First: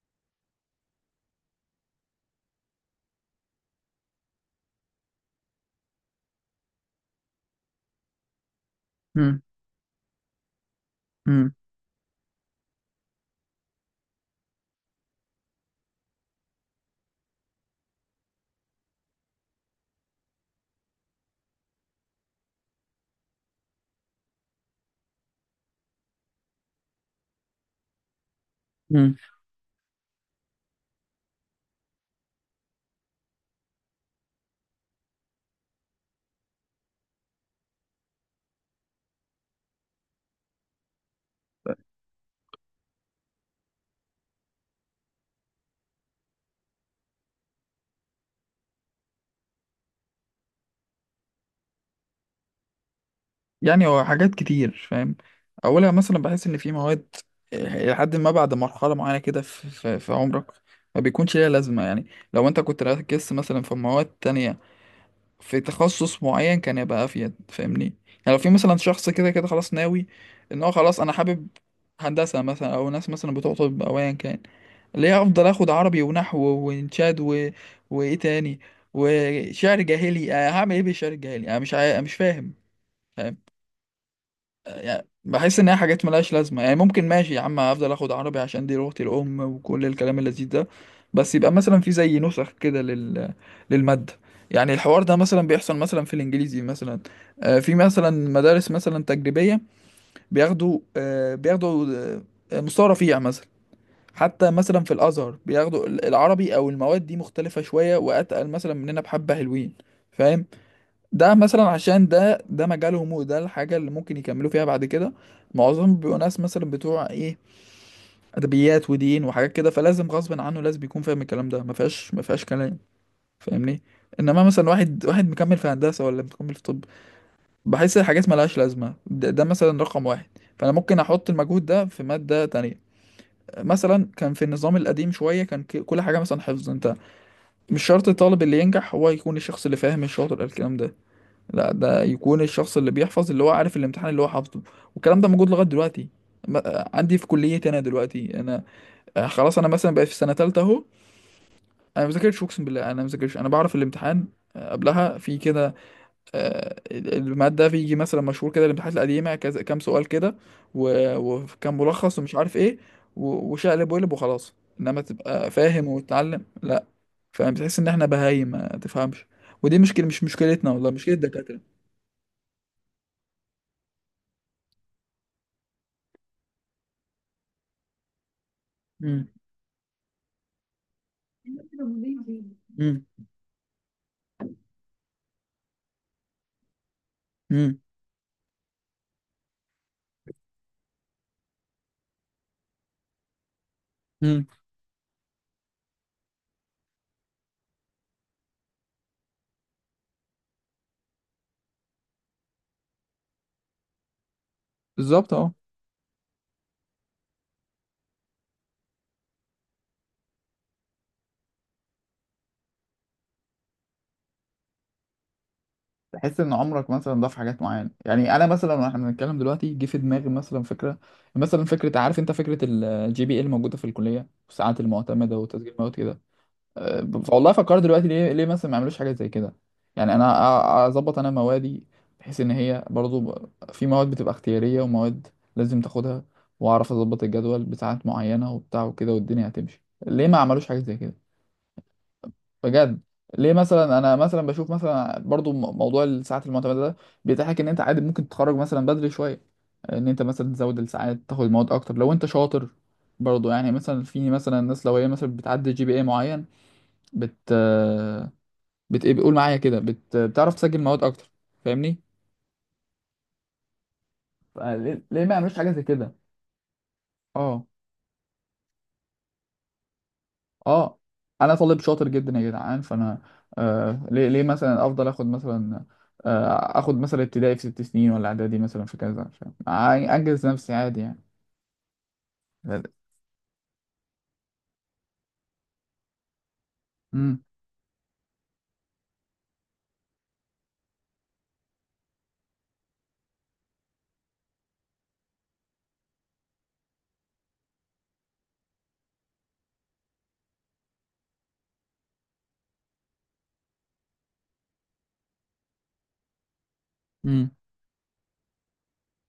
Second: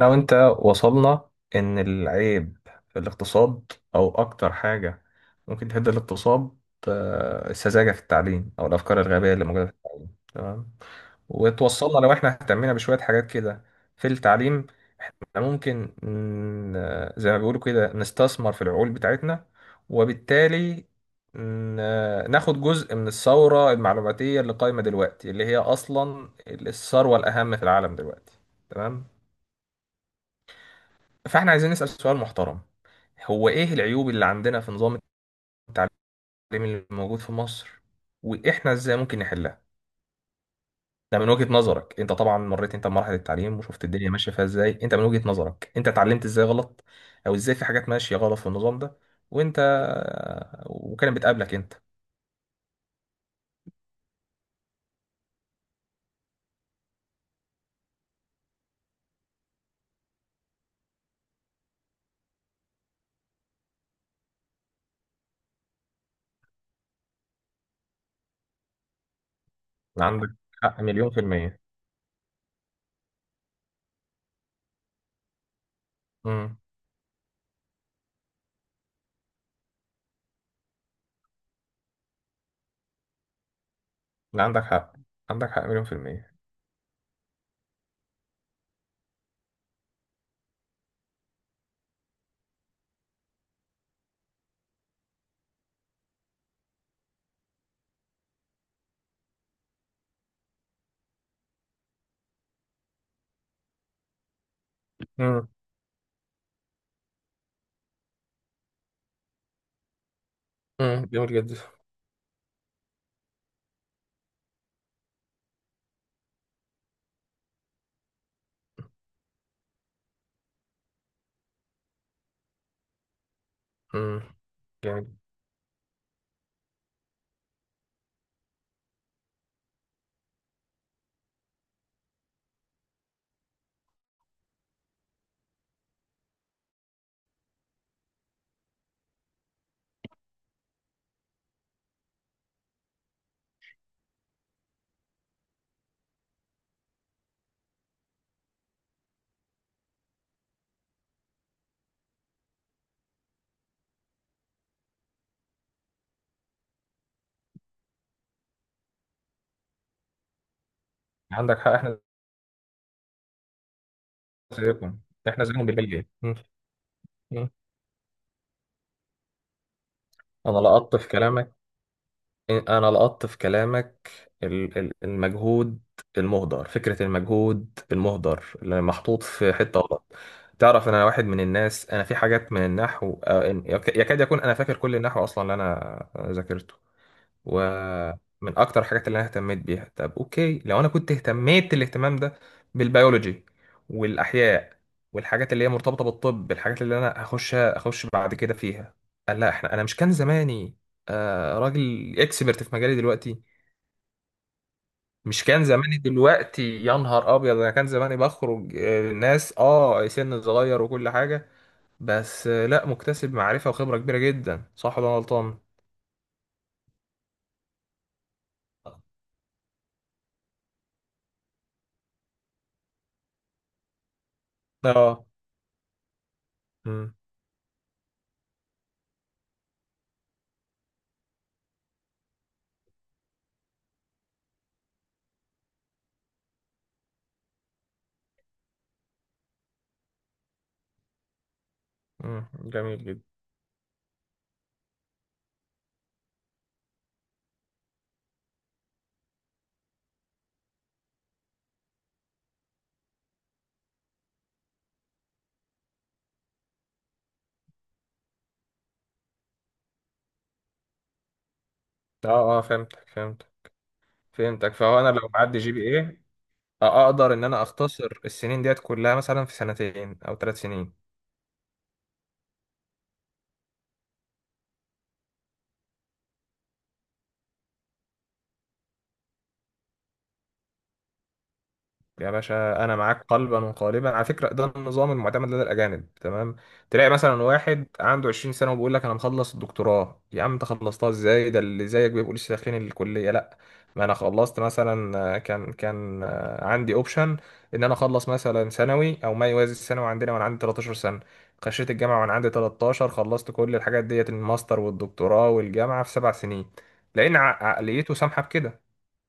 انا وانت وصلنا ان العيب في الاقتصاد او اكتر حاجة ممكن تهد الاقتصاد، السذاجة في التعليم او الافكار الغبية مم. اللي موجودة في التعليم. تمام. مم. وتوصلنا لو احنا اهتمينا بشوية حاجات كده في التعليم، إحنا ممكن زي ما بيقولوا كده نستثمر في العقول بتاعتنا، وبالتالي ناخد جزء من الثورة المعلوماتية اللي قايمة دلوقتي، اللي هي أصلا الثروة الأهم في العالم دلوقتي. تمام. مم. فاحنا عايزين نسأل سؤال محترم، هو ايه العيوب اللي عندنا في نظام التعليم اللي موجود في مصر، واحنا ازاي ممكن نحلها؟ ده من وجهة نظرك انت، طبعا مريت انت بمراحل التعليم وشفت الدنيا ماشية فيها ازاي، انت من وجهة نظرك انت اتعلمت ازاي غلط او ازاي في حاجات ماشية غلط في النظام ده، وانت وكانت بتقابلك انت. هو حاجات كتير، فاهم؟ اولها مثلا بحس ان في مواد لحد ما بعد مرحله معينه كده في عمرك ما بيكونش ليها لازمه، يعني لو انت كنت ركزت مثلا في مواد تانية في تخصص معين كان يبقى افيد، فاهمني؟ يعني لو في مثلا شخص كده كده خلاص ناوي عندك ان هو حق خلاص مليون انا في حابب المية. هندسه مثلا، او ناس مثلا بتوع طب او ايا كان، ليه افضل اخد عربي ونحو امم. وانشاد وايه تاني وشعر جاهلي؟ أنا هعمل ايه بالشعر الجاهلي؟ انا مش فاهم، فاهم؟ عندك حق. يعني عندك بحس حق ان هي مليون في حاجات ملهاش المية. لازمه، يعني ممكن ماشي يا عم افضل اخد عربي عشان دي لغتي الام وكل الكلام اللذيذ ده، بس يبقى مثلا في زي نسخ كده للماده. يعني الحوار ده مثلا بيحصل مثلا في الانجليزي مثلا. في مثلا مدارس مثلا تجريبيه بياخدوا، بياخدوا، مستوى رفيع مثلا. حتى مثلا في الازهر امم. بياخدوا العربي او المواد دي مختلفه شويه واتقل مثلا مننا، بحبه حلوين، فاهم؟ امم، جميل ده جدا. مثلا عشان ده مجالهم، وده الحاجة اللي ممكن يكملوا فيها بعد كده. معظمهم بيبقوا ناس مثلا بتوع ايه، أدبيات ودين وحاجات كده، فلازم غصب عنه لازم يكون فاهم الكلام ده، ما فيهاش كلام، فاهمني؟ امم، انما مثلا واحد جميل. واحد مكمل في هندسة ولا مكمل في طب، بحس الحاجات ملهاش لازمة. ده مثلا رقم واحد، فانا ممكن احط المجهود ده في مادة تانية. مثلا كان في النظام القديم شوية كان كل حاجة مثلا حفظ. انت مش شرط الطالب اللي ينجح هو يكون الشخص اللي فاهم الشاطر الكلام ده، لا، ده يكون الشخص اللي بيحفظ، اللي هو عارف الامتحان اللي هو حافظه. والكلام ده موجود لغايه دلوقتي. عندي في كليتي انا دلوقتي انا، خلاص انا مثلا بقيت في سنه ثالثه اهو. انا ما بذاكرش، اقسم بالله انا ما بذاكرش، انا بعرف الامتحان، قبلها في كده، الماده بيجي مثلا مشهور كده الامتحانات القديمه كذا، كام سؤال كده عندك حق. وكام احنا ملخص ومش عارف ايه، وشقلب وقلب وخلاص. زيكم، انما احنا تبقى زيهم فاهم بالمية. وتتعلم، لا. مم. فبتحس ان احنا بهايم ما تفهمش. ودي مشكله، مش انا مشكلتنا والله، لقطت في مشكله كلامك، الدكاتره. انا لقطت في كلامك المجهود المهدر، فكرة المجهود المهدر اللي محطوط في حتة غلط. تعرف، انا واحد من الناس انا في حاجات من مم. النحو، يكاد يكون انا فاكر كل النحو اصلا اللي انا ذاكرته، امم. ومن اكتر الحاجات اللي انا اهتميت بيها. طب اوكي، لو انا كنت اهتميت الاهتمام ده بالبيولوجي امم. والاحياء والحاجات اللي هي مرتبطه بالطب، الحاجات اللي انا اخش بعد كده فيها، قال لا. احنا انا مش كان زماني راجل اكسبرت في مجالي دلوقتي؟ بالظبط، مش اه. كان زماني دلوقتي يا نهار ابيض. انا كان زماني بخرج ناس، اه، سن صغير وكل حاجه، بس لا مكتسب معرفه وخبره كبيره جدا. صح ولا أنا غلطان؟ تحس ان عمرك مثلا ضاف حاجات معينه. يعني انا مثلا واحنا بنتكلم دلوقتي جه في دماغي مثلا فكره، مثلا فكره، عارف انت فكره الـGPA الموجوده في الكليه والساعات اه. المعتمده وتسجيل مواد كده. أه، امم. والله فكرت دلوقتي، ليه مثلا ما يعملوش حاجه زي كده؟ يعني انا اظبط انا موادي، بحيث ان هي برضو، في مواد بتبقى اختياريه ومواد لازم تاخدها، واعرف اظبط الجدول بساعات معينه وبتاع وكده، والدنيا هتمشي، ليه ما عملوش حاجه زي كده أمم، بجد؟ جميل جدا. ليه مثلا انا مثلا بشوف مثلا برضو موضوع الساعات المعتمده ده بيتيح لك ان انت عادي ممكن تتخرج مثلا بدري شويه، ان انت مثلا تزود الساعات تاخد المواد اكتر لو انت شاطر. برضو يعني مثلا في مثلا ناس لو هي مثلا بتعدي GPA معين، بت بت ايه بيقول معايا كده، بتعرف تسجل مواد اكتر، فاهمني؟ اه، اه، فهمتك. فهو انا ليه لو ما يعملوش معدي حاجه جي بي زي كده؟ ايه، اقدر ان انا اه. اختصر السنين ديت كلها مثلا في 2 سنين او 3 سنين. اه. انا طالب شاطر جدا يا جدعان، فانا، ليه مثلا افضل اخد مثلا، اخد مثلا ابتدائي في 6 سنين ولا اعدادي مثلا في كذا؟ فاهم؟ انجز نفسي عادي يعني. يا باشا، انا معاك قلبا وقالبا. على فكره، ده النظام المعتمد لدى الاجانب. تمام. تلاقي امم. مثلا واحد عنده 20 سنه وبيقول لك انا مخلص الدكتوراه. يا عم انت خلصتها ازاي؟ ده اللي زيك بيبقوا لسه داخلين الكليه. لا، ما انا خلصت مثلا، آه، كان كان آه، عندي اوبشن ان انا اخلص مثلا ثانوي او ما يوازي الثانوي عندنا وانا عندي 13 سنه. خشيت الجامعه وانا عندي 13، خلصت كل الحاجات ديت، الماستر والدكتوراه والجامعه، في 7 سنين، لان امم. عقليته سامحه بكده.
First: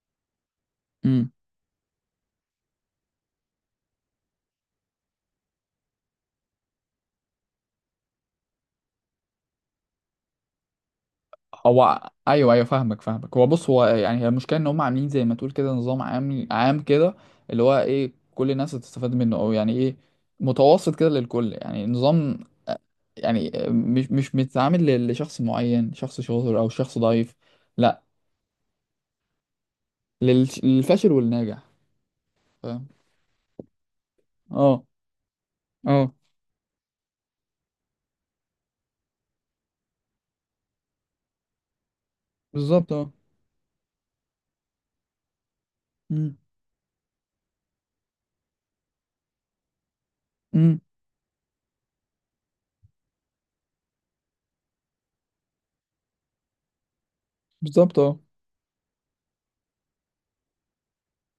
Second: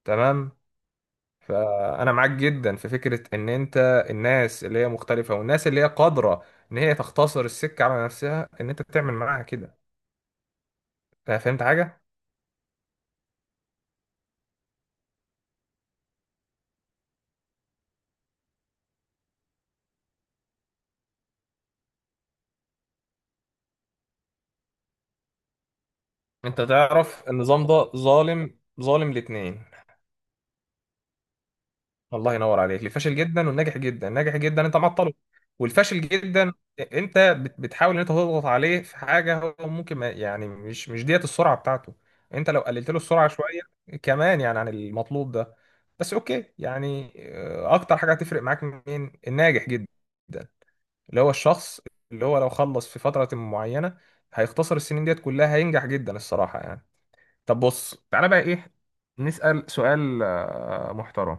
تمام. امم. فانا معاك جدا في فكره ان انت الناس اللي هي مختلفه والناس اللي هي قادره ان هي تختصر السكه على نفسها، ان انت تعمل معاها كده. فهمت حاجه؟ هو، ايوه ايوه، فاهمك فاهمك. هو بص، هو يعني هي المشكله ان هم عاملين زي ما تقول كده نظام عام، عام كده، اللي هو ايه، كل الناس هتستفاد منه، او يعني ايه، متوسط كده للكل، يعني نظام، يعني مش متعامل لشخص معين، شخص شاطر انت او شخص تعرف ضعيف. النظام ده لا، ظالم، ظالم الاتنين. للفاشل والناجح، الله ينور عليك. فاهم؟ الفاشل جدا والناجح جدا. الناجح جدا انت اه. معطله، والفاشل اه. جدا انت بتحاول ان انت تضغط عليه في حاجه هو ممكن ما يعني مش ديت السرعه بتاعته. انت لو قللت بالظبط، له اه. السرعه شويه كمان يعني عن المطلوب ده، بس امم. اوكي. يعني اكتر حاجه هتفرق معاك. مين الناجح جدا؟ امم. اللي هو الشخص اللي هو لو خلص في فتره معينه هيختصر السنين ديت كلها، هينجح جدا الصراحه يعني. طب بص بالظبط، اه. تعالى بقى ايه. نسأل سؤال محترم.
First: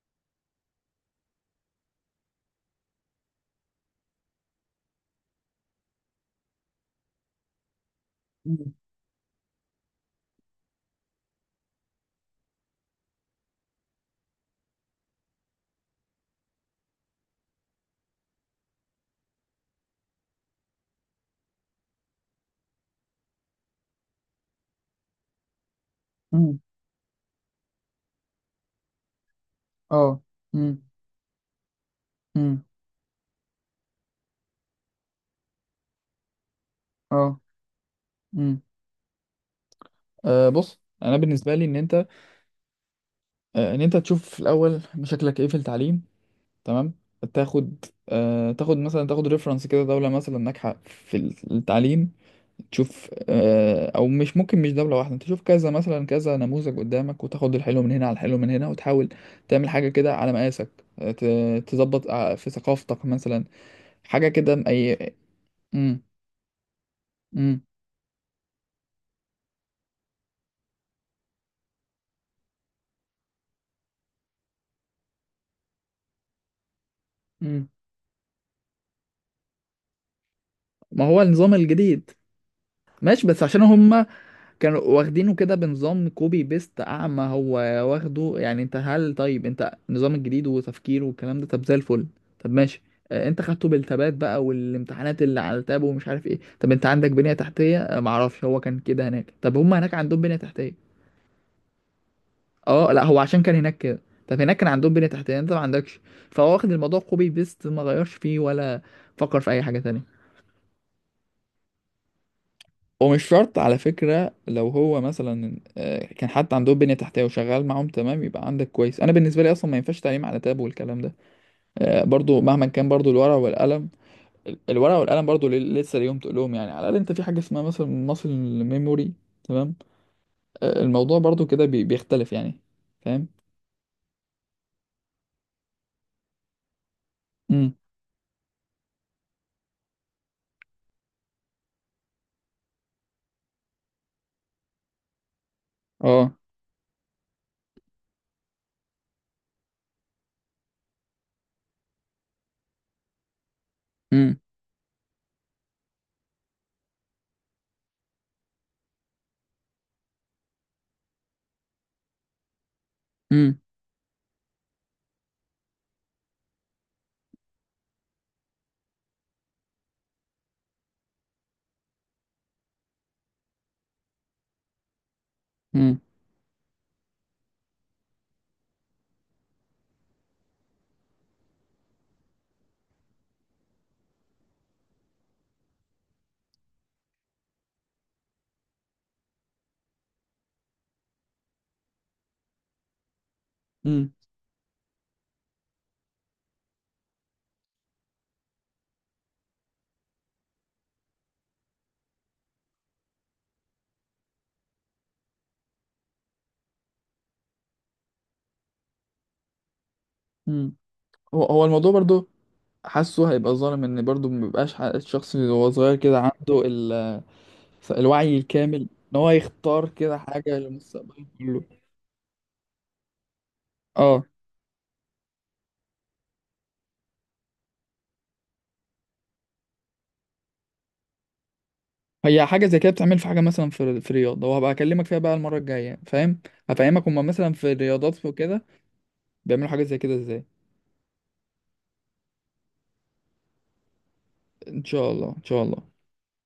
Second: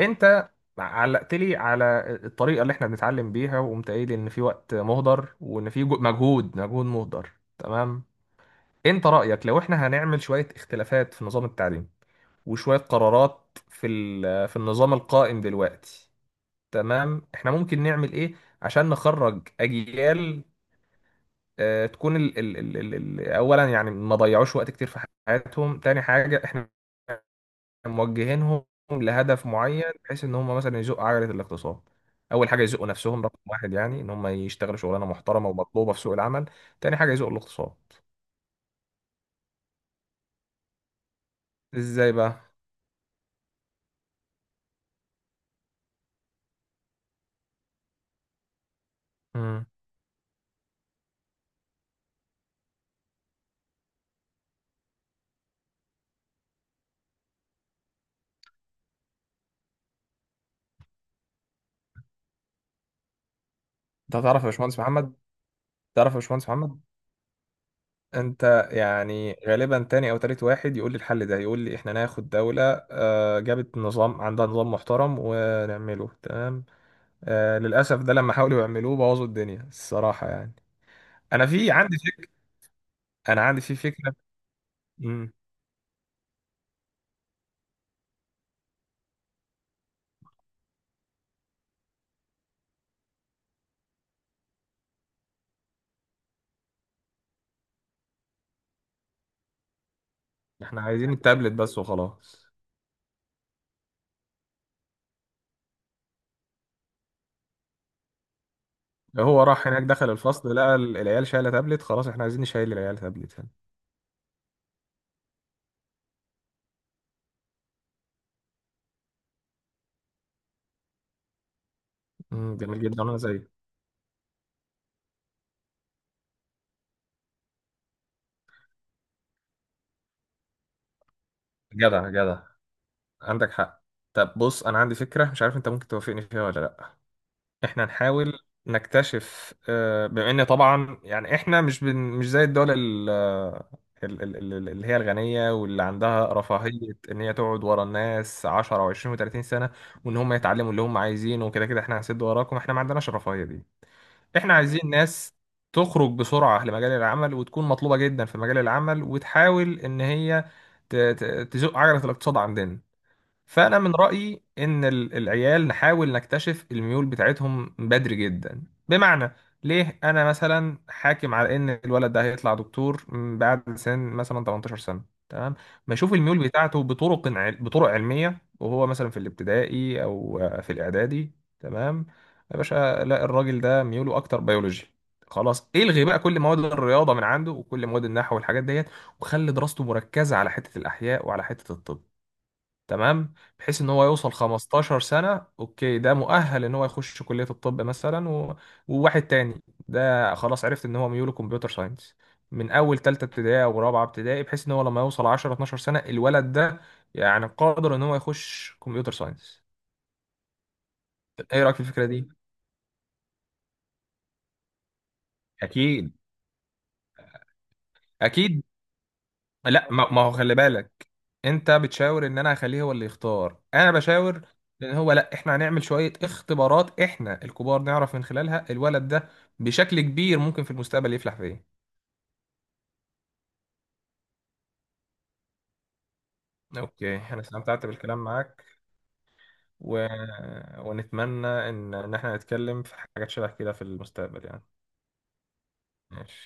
انت علقت لي على الطريقه اللي احنا بنتعلم بيها، وقمت قايل ان في وقت مهدر وان في مجهود مهدر. تمام. امم. انت رايك لو احنا هنعمل شويه اختلافات في نظام التعليم وشويه قرارات في في النظام القائم دلوقتي، تمام، احنا ممكن نعمل ايه عشان نخرج اجيال اه، تكون اولا يعني ما ضيعوش وقت كتير في حياتهم؟ تاني حاجه، امم. احنا موجهينهم لهدف معين اه. بحيث ان هم مثلا امم. يزقوا عجله الاقتصاد. اول حاجه امم. يزقوا نفسهم، رقم واحد، يعني ان هم يشتغلوا شغلانه محترمه ومطلوبه في سوق العمل. تاني حاجه يزقوا اه. الاقتصاد. امم. أه بص، انا بالنسبه لي، ان انت، ازاي بقى؟ أه ان انت تشوف في الاول مشاكلك ايه في التعليم، تمام. تاخد ريفرنس امم. كده دوله مثلا ناجحه في التعليم، تشوف، او مش ممكن مش دولة واحدة، انت تشوف كذا مثلا كذا نموذج قدامك، وتاخد الحلو من هنا على الحلو من هنا، وتحاول تعمل حاجة كده على مقاسك، تظبط في ثقافتك مثلا انت حاجة تعرف يا كده باشمهندس محمد، اي. مم. تعرف يا باشمهندس محمد، مم. انت يعني غالبا تاني او تالت واحد يقول لي الحل ده. يقول لي احنا ناخد دولة جابت نظام، عندها نظام محترم، ونعمله. تمام. مم. للأسف ده لما حاولوا يعملوه بوظوا الدنيا الصراحة يعني. ما هو انا النظام في عندي الجديد، فكرة، ماشي، انا بس عندي عشان في هم فكرة. كانوا واخدينه كده بنظام كوبي بيست اعمى، هو واخده يعني. انت هل، طيب انت النظام الجديد وتفكيره والكلام ده طب زي الفل، طب ماشي، انت خدته بالتبات بقى، والامتحانات اللي على التاب ومش عارف ايه، طب انت عندك بنية تحتية؟ معرفش هو كان كده هناك، طب هم هناك عندهم بنية تحتية. احنا عايزين التابلت بس وخلاص. اه لا، هو عشان كان هناك كده، طب هناك كان عندهم بنية تحتية، انت ما عندكش، فهو واخد الموضوع كوبي بيست، ما غيرش فيه ولا فكر هو في اي راح حاجة هناك دخل تانية. الفصل لقى العيال شايله تابلت، خلاص احنا عايزين نشيل العيال ومش تابلت هنا. شرط على فكرة لو هو مثلا كان حتى عنده بنية تحتية وشغال معاهم تمام يبقى عندك كويس، أنا بالنسبة لي أصلا ما ينفعش تعليم على تاب والكلام ده، برضو مهما جميل كان جدا. برضو انا الورق زيك. والقلم. الورق والقلم برضو لسه ليهم، تقولهم يعني على الأقل أنت في حاجة اسمها مثلا ماسل ميموري، تمام، الموضوع برضو كده جدع بيختلف جدع. يعني، فاهم؟ عندك حق. طب بص، انا عندي فكره مش عارف انت ممكن توافقني فيها ولا لا. امم. احنا نحاول نكتشف، بما ان طبعا يعني احنا مش زي الدول اللي هي الغنيه واللي اه. عندها رفاهيه ان هي تقعد ورا الناس 10 و20 و30 سنه، وان هم يتعلموا اللي هم عايزينه وكده، كده احنا هنسد وراكم. احنا ما عندناش الرفاهيه دي. امم. احنا عايزين ناس تخرج بسرعة لمجال العمل وتكون مطلوبة جدا في مجال العمل وتحاول ان هي ت- ت- تزق عجلة الاقتصاد عندنا. امم. فأنا من رأيي إن العيال نحاول نكتشف الميول بتاعتهم بدري جدا. بمعنى، ليه أنا مثلا حاكم على إن الولد ده هيطلع دكتور بعد سن مثلا 18 سنة؟ تمام. امم. بشوف الميول بتاعته بطرق علمية وهو مثلا في الابتدائي أو في الإعدادي. تمام يا باشا. لا، الراجل ده ميوله أكتر بيولوجي، خلاص الغي بقى كل مواد الرياضة من عنده وكل مواد النحو والحاجات ديت، وخلي دراسته مركزة على حتة الأحياء وعلى حتة الطب. تمام، بحيث ان هو امم. يوصل 15 سنة اوكي، ده مؤهل ان هو يخش كلية الطب مثلا و... وواحد تاني ده خلاص عرفت ان هو ميوله كمبيوتر ساينس من اول تالتة ابتدائي او رابعة ابتدائي، بحيث ان هو لما يوصل 10 12 سنة الولد ده يعني قادر ان هو يخش كمبيوتر ساينس. امم. هو ايه هو رأيك في الموضوع الفكرة برضو، دي؟ حاسه هيبقى ظالم ان برضو مبيبقاش الشخص اللي هو صغير اكيد. كده، عنده ال، الوعي اكيد. الكامل، ان هو يختار لا، ما كده ما هو خلي حاجه بالك، لمستقبله كله. انت بتشاور ان انا هخليه هو اللي يختار، انا اه. بشاور ان هو لا، احنا هنعمل شوية اختبارات احنا الكبار نعرف من خلالها الولد ده بشكل كبير ممكن في المستقبل يفلح في ايه. هي حاجه زي كده بتعمل، في حاجه مثلا في رياضه، وهبقى اكلمك فيها بقى المره الجايه، فاهم؟ هفهمك، اوكي، هما انا مثلا في استمتعت بالكلام الرياضات معاك، وكده بيعملوا حاجه زي و... كده ازاي. ونتمنى ان احنا نتكلم في حاجات شبه كده في المستقبل يعني. ان شاء الله، ان شاء الله. ماشي.